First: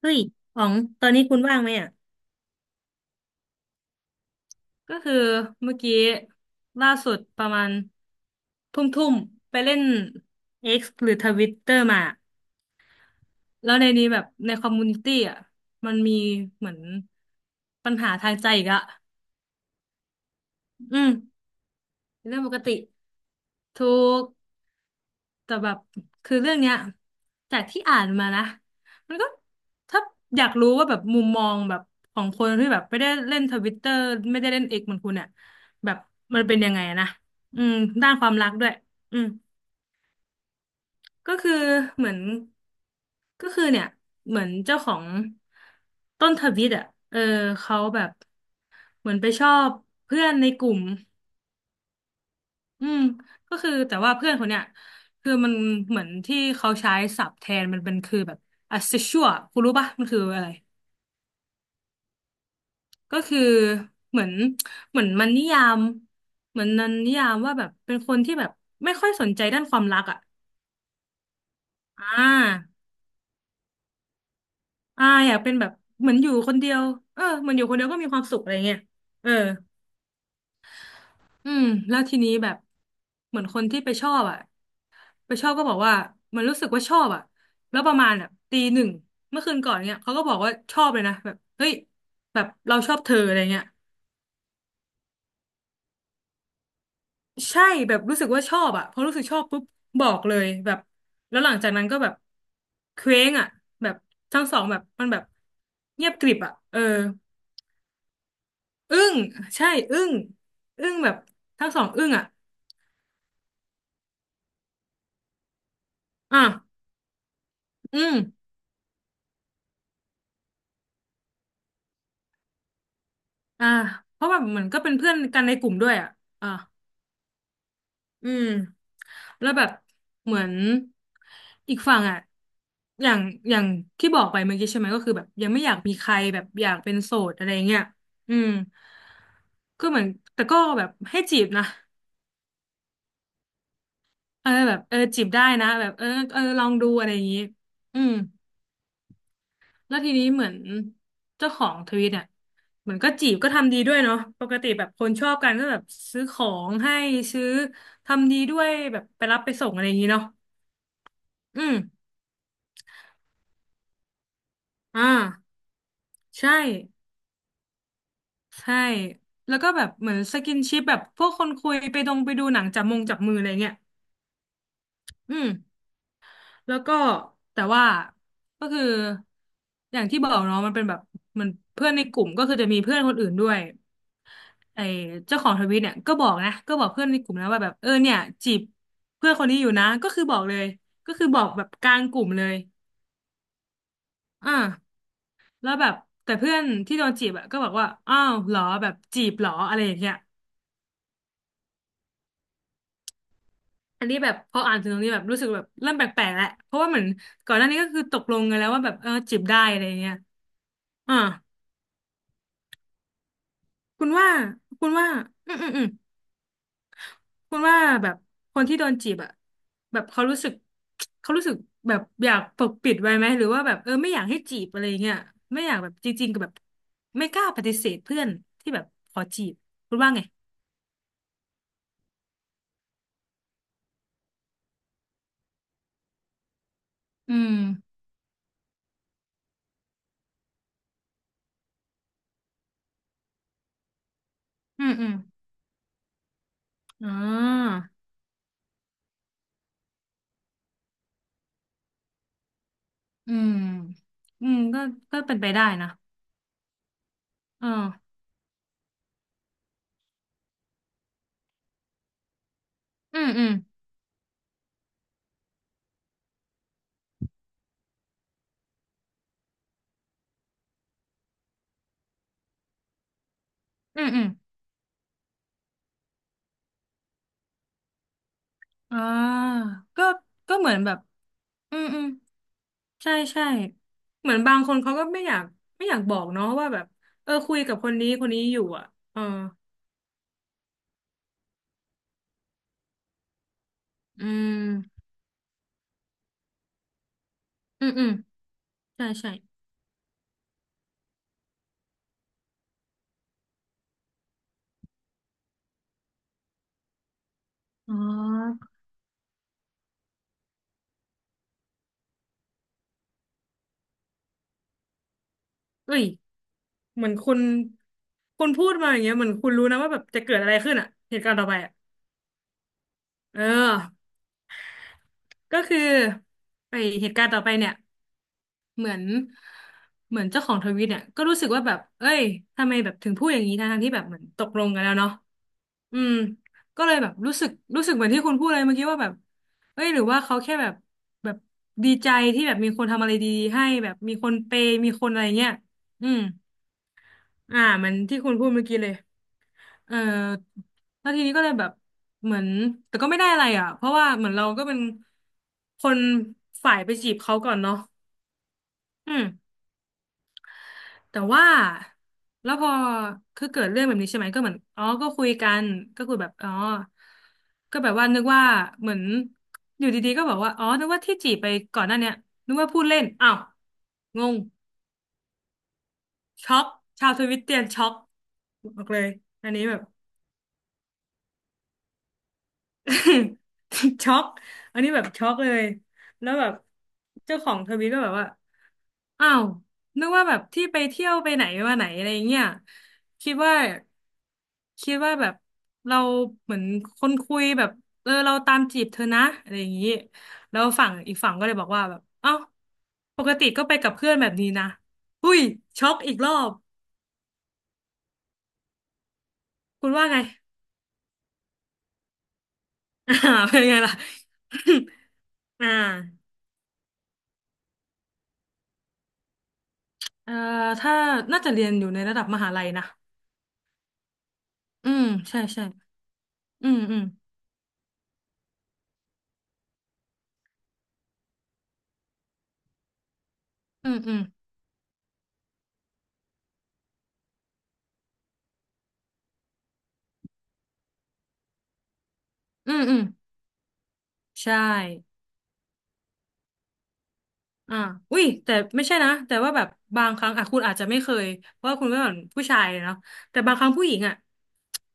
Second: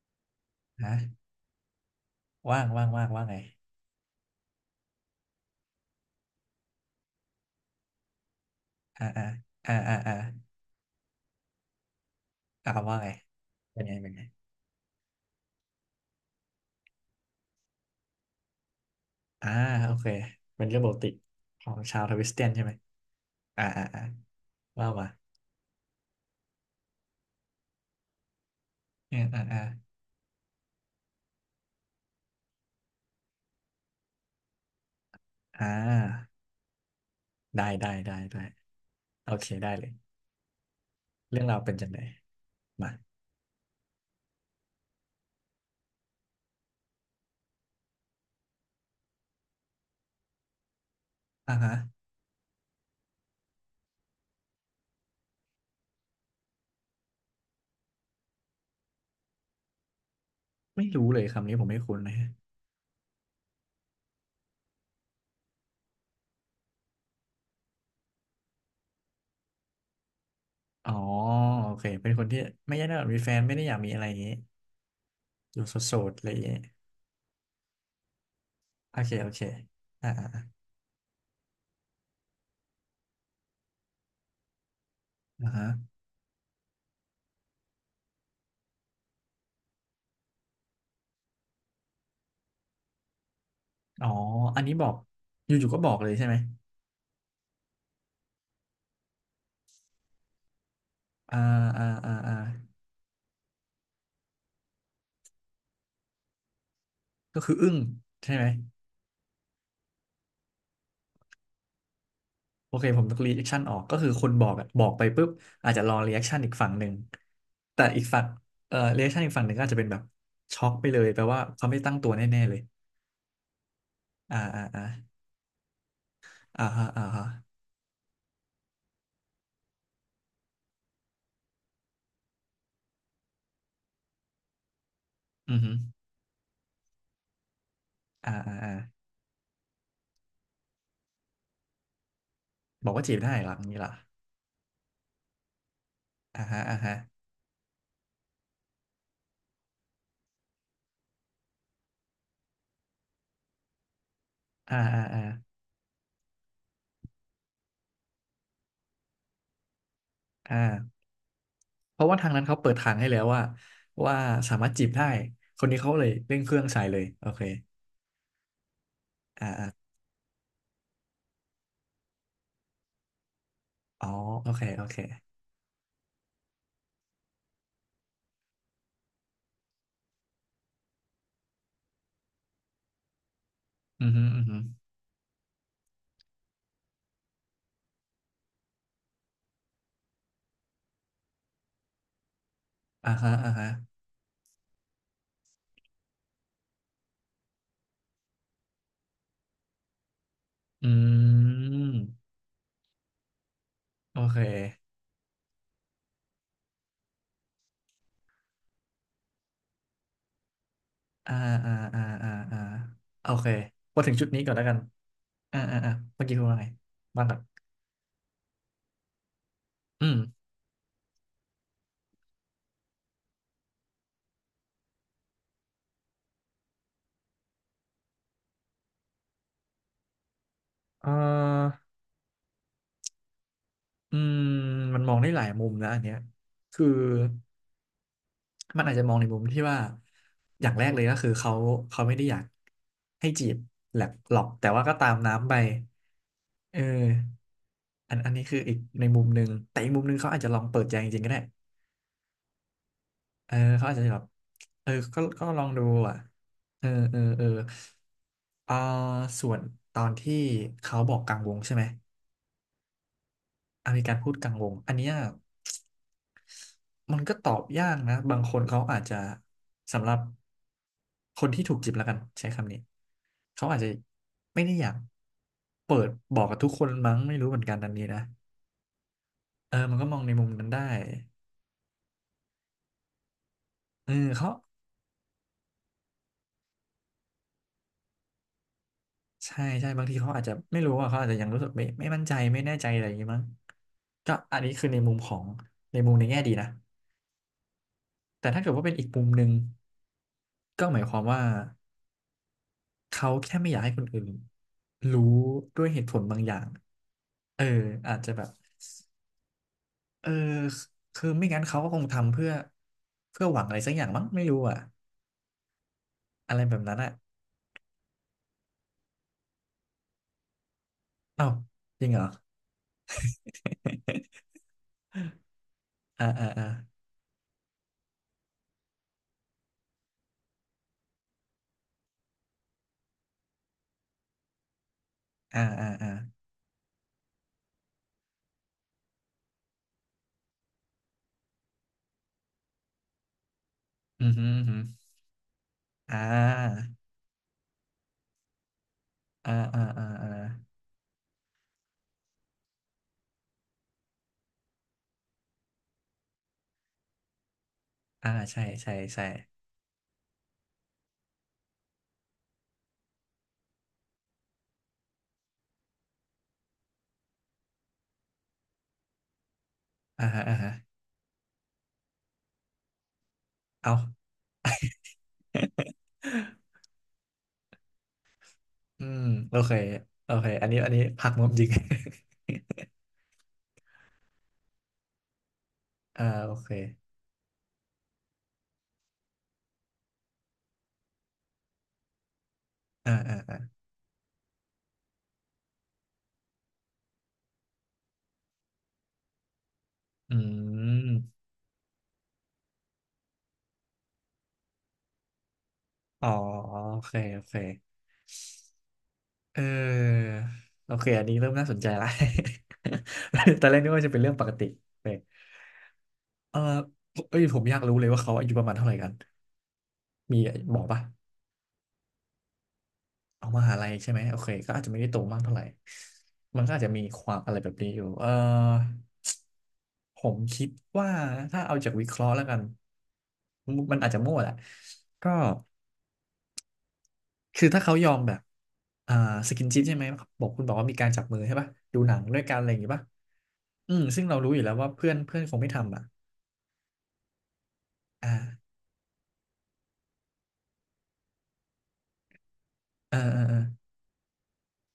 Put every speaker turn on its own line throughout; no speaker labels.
เฮ้ยอ๋อง
ฮะ
ตอนนี้คุณว่างไหมอ่ะ
ว่างว่างว่างว่างไง
ก็คือเมื่อกี้ล่าสุดประมาณทุ่ม
อ่า
ทุ่ม
อ่า
ไป
อ่า
เล่น
อ่าอ่า
X หรือทวิตเตอร์มา
อ่าว่าไง
แล้ว
เป็น
ใน
ไง
นี้
เป็น
แบ
ไง
บในคอมมูนิตี้อ่ะ มันมีเหมือนปัญหาทางใจอีกอะ
อ่าโอเคเป็นเรื่องปก
อื
ติ
ม
ของชาวทวิ
เป็น
ส
เรื่อ
เตี
ง
ยน
ปก
ใช่ไหม
ติ
อ่าอ่า
ทู
อ่า
ก
ว่ามา
แต่แบบคือเรื่องเนี้ยจากที่อ่านมานะมัน
เ่า
ก็
อ่าอ่า
ถ้าอยากรู้ว่าแบบมุมมองแบบของคนที่แบบไม่ได้เล่นทวิตเตอร์ไม่ได้เล่นเอกเหมือนคุณเนี่ย
อ่
แบบ
า
มันเป็นยังไงอะนะอื
ได้
ม
ได้
ด้าน
ได้
ความ
ได้
รักด้วยอืม
โอเคได้เลย
ก็
เรื่อง
คือ
ราวเป็นจังได
เหมือน
มา
ก็คือเนี่ยเหมือนเจ้าของต้นทวิตอ่ะเออเขาแบบเหมือนไปชอบเพื่อนในกลุ่ม
อ่าฮะ
อืมก็คือแต่ว่าเพื่อนคนเนี้ยคือมันเหมือนที่เขาใช้ศัพท์แทนมันเป็นคือแบบ asexual คุณรู้ปะมันคืออะไร
ไม่รู้เลยคำนี้ผมไม่คุ้นเลย
ก็คือเหมือนเหมือนมันนิยามเหมือนนันนิยามว่าแบบเป็นคนที่แบบไม่ค่อยสนใจด้านความรักอ่ะ
อ๋อโอเค
อ่
เป็นคนที่
า
ไม่ได้มีแฟนไม่ได้อยากมีอะไรอย่างงี้
อ่าอยากเป็น
อยู่
แบบ
โส
เหมื
ด
อ
ๆ
น
อะ
อ
ไร
ยู่
อย่าง
ค
งี้
นเดียวเออเหมือนอยู่คนเดียวก็มีความสุขอะไรเงี้ย
โอเคโอ
เออ
เคอ่าอ่าอ่า
อืมแล้วทีนี้แบบเหมือนคนที่ไปชอบอ่ะ ไปช
อ่า
อบก็
ฮะ
บอกว่ามันรู้สึกว่าชอบอ่ะแล้วประมาณแบบตีหนึ่งเมื่อคืนก่อนเนี่ยเขาก็บอกว่าชอบเลยนะแบบเฮ้ยแบบเราชอบเธออะไรเงี้ย
อ๋ออันนี้บอกอยู่ๆก็บอกเลยใช่ไหม
ใช่แบบรู้สึกว่าชอบอ่ะพอรู้สึกชอบปุ๊บบอกเลยแบบ
อ่า
แล้วหลังจากนั้
อ่า
นก็แบ
อ่า
บ
อ่า
เคว้งอ่ะแบบทั้งสองแบบมันแบบเงียบกริบอ่ะเออ
ก็คืออึ้งใช่ไหม
อึ้งใช่อึ้งอึ้งแบบทั้งสองอึ้งอ่ะ
โอเคผมต้องรีแอคชั่นออกก็คือคนบอกอะบอกไปปุ๊บอาจจะรอรีแอคชั่
อ่ะ
นอีกฝั่งหนึ่งแต่
อื
อีก
ม
ฝั่งรีแอคชั่นอีกฝั่งหนึ่งก็อาจจะเป็นแบบช็อกไปเลยแปลว่าเขาไม่ตั้งตัวแน่ๆเลย
อ่าเพราะ
อ่า
ว่าเห
อ่า
มือนก็
อ่า
เป็นเพื่อนกันในกลุ่มด้วยอ่ะอ่ะ
อ่าฮะอ่าฮะ
อืมแล้วแบบเหมือนอีกฝั่งอ่ะอย่างอย่างที่บอกไปเมื่อกี้ใช่ไหมก็คือแบบยัง
อือ
ไม่อ
ฮึ
ยากมีใครแบบอยากเป็นโสดอะไรเงี้ย
อ่า
อืม
อ่าอ่า
ก็เหมือนแต่ก็แบบให้จีบนะ
บอกว่าจีบได้เหรออย่างนี้เหรอ
เออแบบเออจีบได้นะแบบเออเอ
อ่า
อ
ฮะ
ลอง
อ่า
ดู
ฮะ
อะไรอย่างงี้อืมแล้วทีนี้เหมือนเจ้าของทวิตเนี่ยเหมือนก็จีบก็ทำดีด้วยเนาะปกติ
อ่า
แบบ
อ่า
คน
อ่า
ชอบกันก็แบบซื้อของให้ซื้อทำดีด้วยแบบไปรับไปส่งอะไรอย่างงี้เนาะ
อ่า
อืม
เพราะว่าทางนั้นเขาเปิดทางให้แล้วว่าว่าสามารถจีบได้
อ่า
คนนี้เขาเลยเร่งเค
ใช่
รื่องใส่เลยโอเค
ใช่แล้วก็แบบเหมือนสกินชิปแบบพวกคนคุยไปดงไปดูหนังจับมงจับมืออะไรเงี้ย
อ๋อโอเคโอเค
อืมแล้วก็แต่ว่าก็คืออย่างที่บอกเนาะมันเป็นแบบเหมันเพื่อนในกลุ่มก็คือจะมีเพื่อนคนอื่นด้วย
อือฮึอือฮึ
ไอ้เจ้าของทวิตเนี่ยก็บอกนะก็บอกเพื่อนในกลุ่มนะว่าแบบเออเนี่ยจีบเพื่อนคนนี้อยู่นะก็คือบอกเลยก็คือบอกแบบกลางกลุ่มเลย
อ่าฮะอ่าฮะ
อ่าแล้วแบบแต่เพื่อนที่โดนจีบอะก็บอกว่าอ้าวเหรอแบบจีบเหรออะไรอย่างเงี้ย
อืม
อันนี้
โอ
แบบ
เค
พออ่านถึงตรงนี้แบบรู้สึกแบบเริ่มแปลกๆแล้วเพราะว่าเหมือนก่อนหน้านี้ก็คือตกลงกันแล้วว่าแบบเออจีบได้อะไรเงี้ยอ่า
อ่าอ่าอ่าอ่าอ่าโอเคมา
คุ
ถึ
ณ
งจุด
ว่า
นี้ก่อนแล้วกัน
คุณว่าอืม
อ่า
อืม
อ่า
อืม
อ่าเมื่อกี้คุณว่าไงบ้างครับ
คุณว่าแบบคนที่โดนจีบอะแบ
อื
บ
ม
เขารู้สึกแบบอยากปกปิดไว้ไหมหรือว่าแบบเออไม่อยากให้จีบอะไรเงี้ยไม่อยากแบบจริงๆกับแบบไม่กล้าปฏิเสธเพื่อนที่แบบขอจีบคุณว่าไง
เอ่ออืมมันมองได้หลายมุมนะอันเนี้ยคือ
อืม
มันอาจจะมองในมุมที่ว่าอย่างแรกเลยก็คือเขาไม่ได้อยากให้จีบแหลกหรอกแต่ว่า
อื
ก็
มอื
ตา
ม
มน้ำไปเออ
อ๋อ
อันนี้คืออีกในมุมหนึ่งแต่อีกมุมหนึ่งเขาอาจจะลองเปิดใจจริงๆก็ได้
อื
เอ
ม
อเขาอาจจะแบบ
อืมก็
เออ
ก็เป็น
ก็
ไป
ล
ได้
องดู
นะ
อ่ะเออเออเออ
เออ
อ่าส่วนตอนที่เขาบอกกลางวงใช่ไหม
อืมอืม
อ่ะมีการพูดกลางวงอันเนี้ยมันก็ตอบยากนะบางคนเขาอาจจะสำหรับคนที่ถูกจีบแล้วกันใช้คำนี้เขาอาจจะ
อืมอืม
ไม่ได้อยากเปิดบอกกับทุกคนมั้งไม่รู้เหมือนกันอันนี้นะ
อ่า
เออมัน
ก็
ก็มองในมุม
ก็
นั้
เห
น
มือน
ได้
แบบอืมอืมใช่ใช่
เออ
เหมือน
เขา
บางคนเขาก็ไม่อยากบอกเนาะว่าแบบเออคุยกับคนนี้คนนี้อยู่อ่ะเออ
ใช่ใช่บางทีเขาอาจจะไม่รู้ว่าเขาอาจจะยังรู้สึกไม่มั่นใจไม่แน่ใจอะไรอย่างงี้มั้ง
อื
ก็อันนี้คือใน
ม
มุมของในมุมในแง่ดีนะ
อืมอืม
แต่ถ้าเกิดว่าเป็น
ใช่
อีกมุม
ใช่
หนึ่งก็หมายความว่าเขาแค่ไม่อยากให้คนอื่นรู้ด้วยเหตุผลบางอย่างเออ
อ๋อ
อาจจะแบบเออคือไม่งั้นเขาก็คงทำเพื่อหวังอะไรสักอย่างมั้งไม่รู้อ่ะ
เอ้ย
อะไรแบบนั้น
เหมื
อ่ะ
อนคุณพูดมาอย่างเงี้ยเหมือนคุณรู้นะว่าแบบจะเกิดอะไรขึ้นอ่ะเหตุการณ์ต่
เอ้า
อไปอ่ะ
จริงเหรอ
เออก็คือ
อ่าอ่าอ่า
ไอเหตุการณ์ต่อไปเนี่ย เหมือนเหมือนเจ้าของทวิตเนี่ยก็รู้สึกว่าแบบเอ้ยทำไมแบบถึงพูดอย่างนี้ทั้งๆที่แบบเหมือนตกลงกันแล้วเนาะ
อ่าอ่า
อื
อ่า
มก็เลยแบบรู้สึกเหมือนที่คุณพูดเลยเมื่อกี้ว่าแบบเอ้ยหรือว่าเขาแค่แบบแบบดีใจที่แบบมีคนทำอะไรดีๆให้แบบมี
อื
ค
มอ
น
หือ
เป
อือหื
ย์
อ
มีคนอะไรเงี้ยอืมอ่าเหมันที่คุณพูดเมื่อกี้เลย
อ่าอ่า
เออ
อ่าอ่า
แล้วทีนี้ก็เลยแบบเหมือนแต่ก็ไม่ได้อะไรอ่ะเพราะว่าเหมือนเราก็เป็นคนฝ่ายไปจีบเขาก่อนเนาะ
อ่าใช่ใช่
อืม
ใช่
แต่ว่าแล้วพอคือเกิดเรื่องแบบนี้ใช่ไหมก็เหมือนอ๋อก็คุยกันก็คุยแบบอ๋อก็แบบว่านึกว่าเหมือนอยู่ดีๆก็
อ่า
บอก
ฮะ
ว่า
อ่า
อ๋อ
ฮะ
นึกว่าที่จีบไปก่อนหน้าเนี้ยนึกว่าพูดเล่นอ้า
เอา
วงงช็อก ชาวทวิตเตียนช็อกบอกเล
อื
ย
ม
อัน
โอ
นี้
เค
แบบ
โอเคอันนี้อันนี้ผักมุมจริง
ช็อกอันนี้แบบช็อกเลย
อ่า
แล้วแบ
โอ
บ
เค
เจ้าของทวิตก็แบบว่า อ้าวนึกว่าแบบที่ไปเที่ยวไปไหนมาไหนอะไรเงี้ย
อ่า
คิด
อ่า
ว่า
อ่า
คิดว่าแบบเราเหมือนคนคุยแบบเออเราตามจีบเธอนะอะไรอย่างนี้
อื
แล้วฝั่งอีก
ม
ฝั่งก็เลยบอกว่าแบบเอ้าปกติก็ไปกับเพื่อนแบบนี้นะหุ้ยช็อกอีก
อ๋
ร
อ
อบ
โอเคโอเคเอ
คุณว่าไง
อโอเคอันนี้เริ่มน่าสนใจละ
อ่าเป็
ต
น
อนแร
ไง
กนึก
ล่ะ
ว่าจะเป็นเรื่องปกติเออ
อ่า
เออเอ้ยผมอยากรู้เลยว่าเขาอายุประมาณเท่าไหร่กัน
เอ่อ
มีบอก
ถ้า
ปะ
น่าจะเรียนอยู่ในระดับมหาลัยนะ
เอามหาลัยใช่ไหมโอเคก็อาจ
อื
จะไม่
ม
ได้โตมา
ใช่
กเท่าไหร่
ใช่
มัน
อื
ก็
ม
อาจจะ
อื
มี
ม
ความอะไรแบบนี้อยู่เออ ผมคิดว่าถ้าเอาจากวิเคราะห์แล้วกัน
อื
มั
ม
นอาจ
อื
จะ
ม
มั่วแหละก็คือถ้าเขายอมแบบอ่าสกินชิปใช่ไหมบอกคุณบอกว่ามีการจับมือใช่ป่ะดูหนังด้วยกันอะไร
อื
อย่าง
ม
งี้
อืม
ป่ะอืมซึ่งเรารู้
ใช่
อยู่แล้วว่าเพื่อนเพื่อนคงไม่ทำอ่ะ
อ่าอุ้ยแต่
อ่า
ไม่ใช่นะแต่ว่าแบบบางครั้งอ่ะคุณอาจจะไม่เคยเพราะว่าคุณก็เป็นผู้ชายเนาะ
เออเอ
แต่
อเอ
บางครั้งผู้
อ
หญิงอ่ะ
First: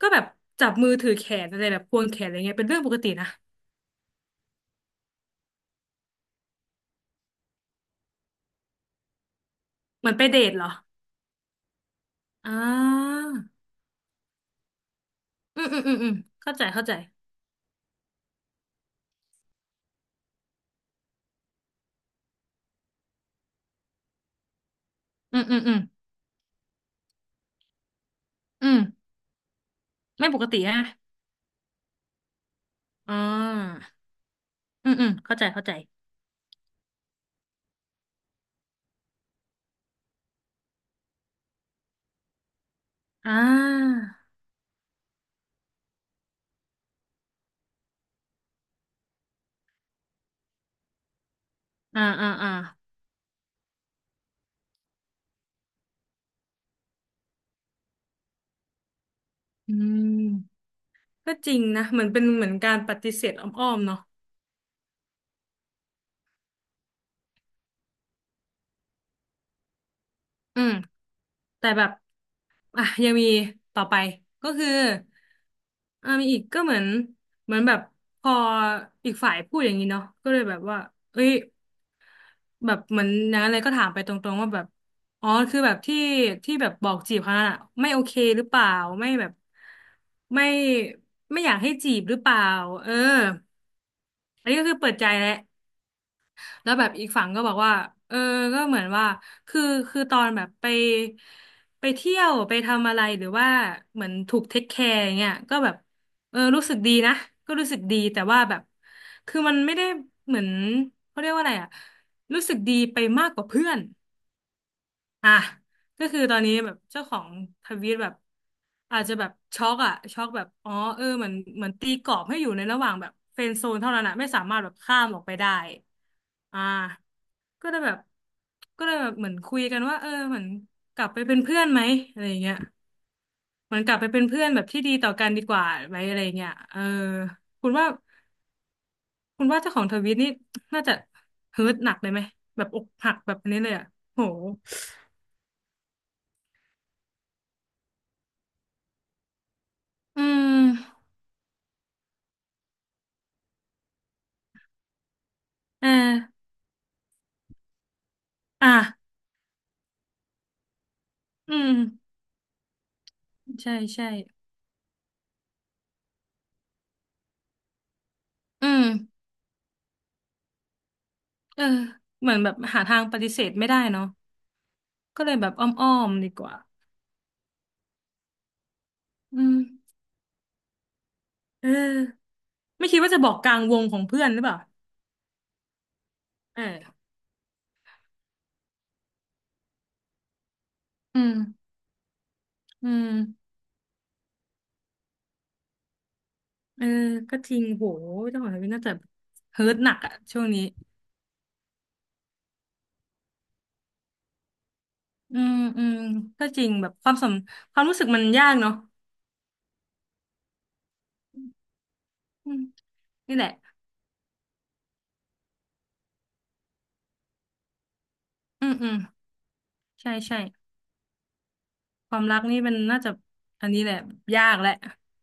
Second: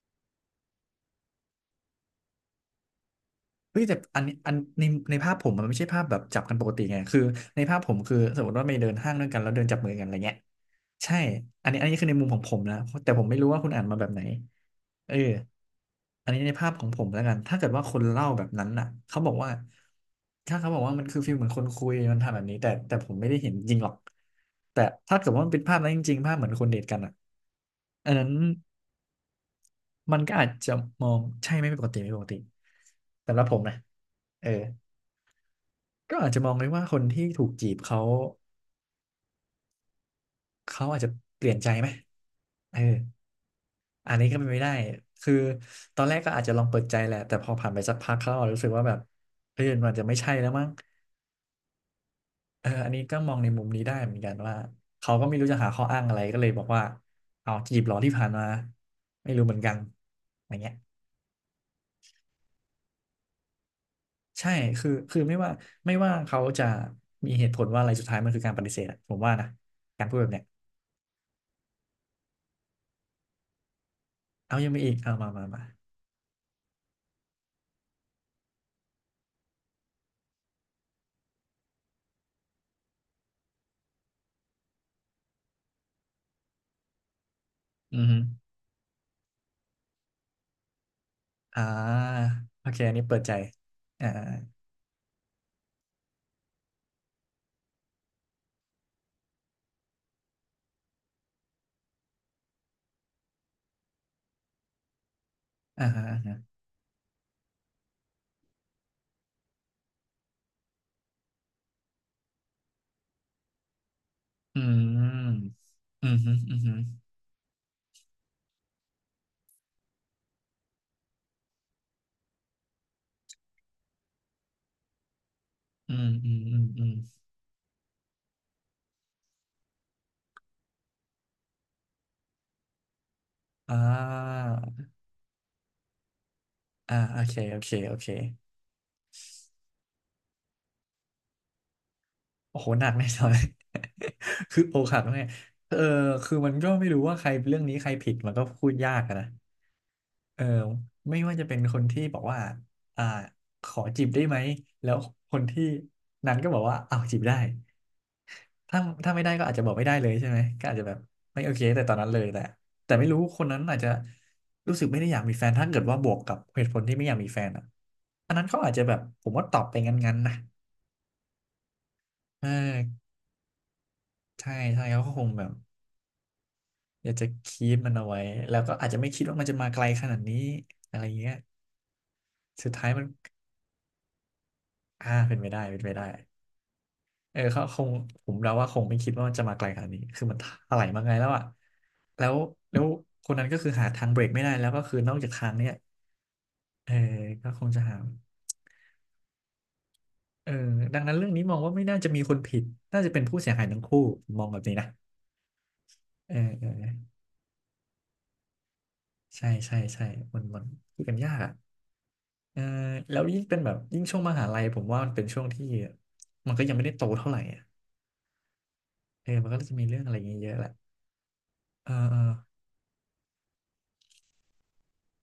ก็แบบจับมือถือแขนอะไรแบบควงแขนอะไรเงี้ยเป็นเรื่องปกตินะ
เฮ้ยแต่อันนี้อันในในภาพผมมันไม่ใช่ภาพแบบจับกันปกติไงคือในภาพผมคือสมมติว่าไปเดินห้างด้วยกันแล้วเดินจับมือกัน
เห
อะ
มือ
ไร
นไป
เงี้ย
เดทเหรอ
ใช่อันนี้อันนี้คือในมุมของ
อ่
ผมนะแต่
า
ผมไม่รู้ว่าคุณอ่านมาแบบไหน เออ
อืมอืมอืมอืม
อันนี้ใน
เข้าใจ
ภาพข
เข้า
อง
ใจ
ผมแล้วกัน ถ้าเกิดว่าคนเล่าแบบนั้นน่ะเขาบอกว่าถ้าเขาบอกว่ามันคือฟีลเหมือนคนคุยมันทำแบบนี้แต่ผมไม่ได้เห็นจริงหรอกแต่ถ้าเกิด
อื
ว่า
ม
มัน
อื
เป็
ม
น
อื
ภาพ
ม
นั้นจริงๆภาพเหมือนคนเดทกันอ่ะอันนั้น
อืม
มัน
ไม่
ก็
ปก
อาจ
ติ
จะ
ฮะ
มองใช่ไม่ปกติไม่ปกติ
อ่
สำหรับผมนะ
า
เออ
อืมอืมเข้าใจเข้าใจ
ก็อาจจะมองเลยว่าคนที่ถูกจีบเขาอาจจะเปลี่ยนใจไหมเออ
อ่า
อันนี้ก็เป็นไม่ได้ คือ ตอนแรกก็อาจจะลองเปิดใจแหละแต่พอผ่านไปสักพักเขาอาจรู้สึกว่าแบบเฮ้ยมันอาจจะไม่ใช่แล้วมั้ง
อ่าอ่าอ่า
เอออันนี้ก็มองในมุมนี้ได้เหมือนกันว่าเขาก็ไม่รู้จะหาข้ออ้างอะไรก็เลยบอกว่าเอาจีบเหรอที่ผ่านมาไม่รู้เหมือนกั
อื
นอย่าง
ม
เงี้ย
ก็จริงนะเหมือนเป็นเหมือนการปฏิเสธอ้อมๆเนาะ
ใช่คือไม่ว่าเขาจะมีเหตุผลว่าอะไรสุดท้ายมันคือการปฏิเสธอะผมว่านะการพูดแบบเนี้ย
อืมแต่แบบอ่ะยังมีต่อไปก็
เอา
คื
ยั
อ
งมีอีกเอามา
อ่ามีอีกก็เหมือนเหมือนแบบพออีกฝ่ายพูดอย่างนี้เนาะก็เลยแบบว่าเอ้ยแบบเหมือนอย่างนั้นเลยก็ถามไปตรงๆว่าแบบอ๋อคือแบบที่ที่แบบบอกจีบเขานั่นอะไม่โอ
อือ
เค
ฮึ
หรือเปล่าไม่แบบไม่ไม่อยา
อ
กให้จีบ
่า
หรือเปล่า
โอเค
เออ
อันนี้เปิดใจอ่า
อันนี้ก็คือเปิดใจแล้ว แล้วแบบอีกฝั่งก็บอกว่าเออก็เหมือนว่าคือคือตอนแบบไปไปเที่ยวไปทำอะไรหรือว่าเหมือนถูกเทคแคร์อย่างเงี้ยก็แบบ
อ่าอ
เออ
่า
รู้สึกดีนะก็รู้สึกดีแต่ว่าแบบคือมันไม่ได้เหมือนเขาเรียกว่าอะไรอะรู้สึกดีไปมากกว่าเพื่อน
อื
อ่ะ
ม
ก็
อืม
คือ
ฮึ
ตอนนี้
อืม
แบ
ฮึ
บเจ้าของทวีตแบบอาจจะแบบช็อกอะช็อกแบบอ๋อเออเหมือนเหมือนตีกรอบให้อยู่ในระหว่างแบบเฟรนด์โซนเท่านั้นอะไม่สามารถแบบข้ามออกไปได้
อืมอืมอืมอืม
อ่าก็เลยแบบก็เลยแบบเหมือนคุยกันว่าเออเหมือนกลับไปเป็นเพื่อนไหมอะไรอย่างเงี้ยเห
อ่
มือนกลับไปเป็นเพื่อ
า
นแบบที่ดีต่อกันดีกว่าไหมอะไรอย่างเงี้ยเออ
อ่าโอเค
คุณว่าคุณว่าเจ้าของทวีตนี่น่าจะเฮิร์ตหนักเลยไหม
โอ้
แบ
โห
บอ
ห
ก
นักแน่
หัก
นอ
แบ
น
บนี้เลยอะโห
คือโอกหักเนี่ยเออคือมันก็ไม่รู้ว่าใครเรื่องนี้ใครผิดมันก็พูดยากอะนะ
อื
เออ
ม
ไม่ว่าจะเป็นคนที่บอกว่าอ่าขอจีบได้ไหมแล้วคนที่
เอ
นั้น
อ
ก็บอกว่าเอาวจีบได้
อ่ะ
ถ้าถ้าไม่ได้ก็อาจจะบอกไม่ได้เลยใช่ไหมก็อาจจะแบบไม่โอ
อื
เค
ม
แต่ตอนนั้นเลยแต่ไม่รู้คนนั้น
ใช่
อาจจะ
ใช่
รู้สึกไม่ได้อยากมีแฟนถ้าเกิดว่าบวกกับเหตุผลที่ไม่อยากมีแฟนอ่ะอันนั้นเขา
อื
อาจจะ
ม
แบบผมว่าตอบไปงั้นๆนะ
เออเหมือน
เอ
แบบหาทาง
อ
ปฏิเสธไม่ได้เนาะ
ใช่ใช่เขาก็ค
ก็
ง
เลย
แบ
แบ
บ
บอ้อมๆดีกว่า
อยากจะคีปมันเอาไว้แล้วก็อาจจะไม่คิดว่า
อื
มันจะ
ม
มาไกลขนาดนี้อะไรเงี้ย
เออ
สุด
ไม่
ท้าย
คิด
มัน
ว่าจะบอกกลางวงของเพื่อนหรือเปล่า
อ่าเป็นไปได้
เออ
เออเขาคงผมเดาว่าคงไม่คิดว่ามันจะมาไกลขนาดนี้คือมันถลายมาไง
อื
แล้ว
ม
อ่ะแล้วแล้ว
อืม
คนนั้นก็คือหาทางเบรกไม่ได้แล้วก็คือนอกจากทางเนี้ย
เออ
เออ
ก็
ก็
จริ
ค
ง
งจะ
โห
หา
เจ้าของทวิตน่าจะเฮิร์ตหนักอะช่วง
เออ
นี้
ดังนั้นเรื่องนี้มองว่าไม่น่าจะมีคนผิดน่าจะเป็นผู้เสียหายทั้งคู่มองแบบนี้นะ
อืมอืม
เออ
ก็จ
เอ
ริงแบบค
อ
วามสมความรู้สึกมันยากเนาะ
ใช่ใช่ใช่มันคุยกันยากอ่ะ
อื
เออ
ม
แล้ว
นี่
ยิ่
แห
ง
ละ
เป็นแบบยิ่งช่วงมหาลัยผมว่ามันเป็นช่วงที่มันก็ยังไม่ได้โตเท่าไหร่อ่ะ
อืมอืม
เออมันก็จะมีเรื่อง
ใช่
อะไรอย่างเงี้
ใช่
ยเยอะแหละเออ
ค
เอ
วาม
อ
รักนี่มันน่าจะอันนี้แหละยากแหละ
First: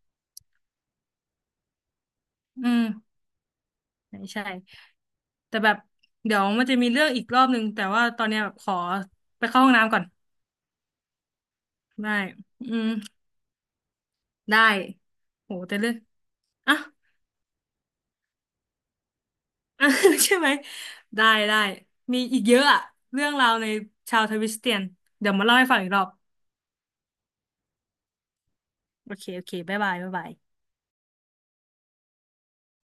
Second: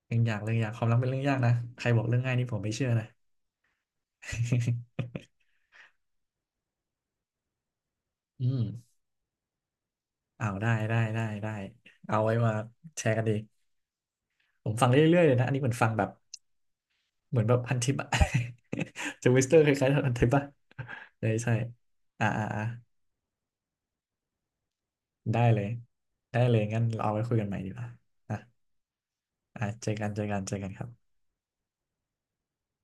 อย่างเลยอยากความรักเป็นเรื่องยากนะใครบอกเรื่องง่ายนี่ผม
อื
ไม่
ม
เชื่อนะ
ใช่ใช่ แต่แบบเดี๋ยวมันจะมีเรื่องอีกรอบนึงแต่ว่าตอนเนี้ย
อื
แบบ
ม
ขอไปเข้าห้องน้ำก่อน
เอาได้
ได้
เอาไว้มา
อืม
แชร์กันดี
ได้
ผมฟังเรื่อยๆเลยนะ
โห
อันนี้เหมือ
แต่
นฟั
เรื่
ง
อง
แบบ
อ่ะ
เหมือนแบบพันทิปอะ จะวิสเตอร์ค
อ่ะ
ล้ายๆพันทิ ป
ใช่
อะ
ไหมได้
ใช่ใช่
ได้มี
อ่า
อีก
อ่า
เย
อ่า
อะอะเรื่องราวในชาวทวิสเตียนเดี๋ยว
ได้
มาเล่า
เล
ให้
ย
ฟังอีกรอบ
งั้นเราเอาไว้คุยกันใหม่ดีกว่า อ่ะ
โอเคโอเค
อ่ะ
บ๊าย
เจอ
บาย
กัน
บ๊ายบาย
เจอกันครับ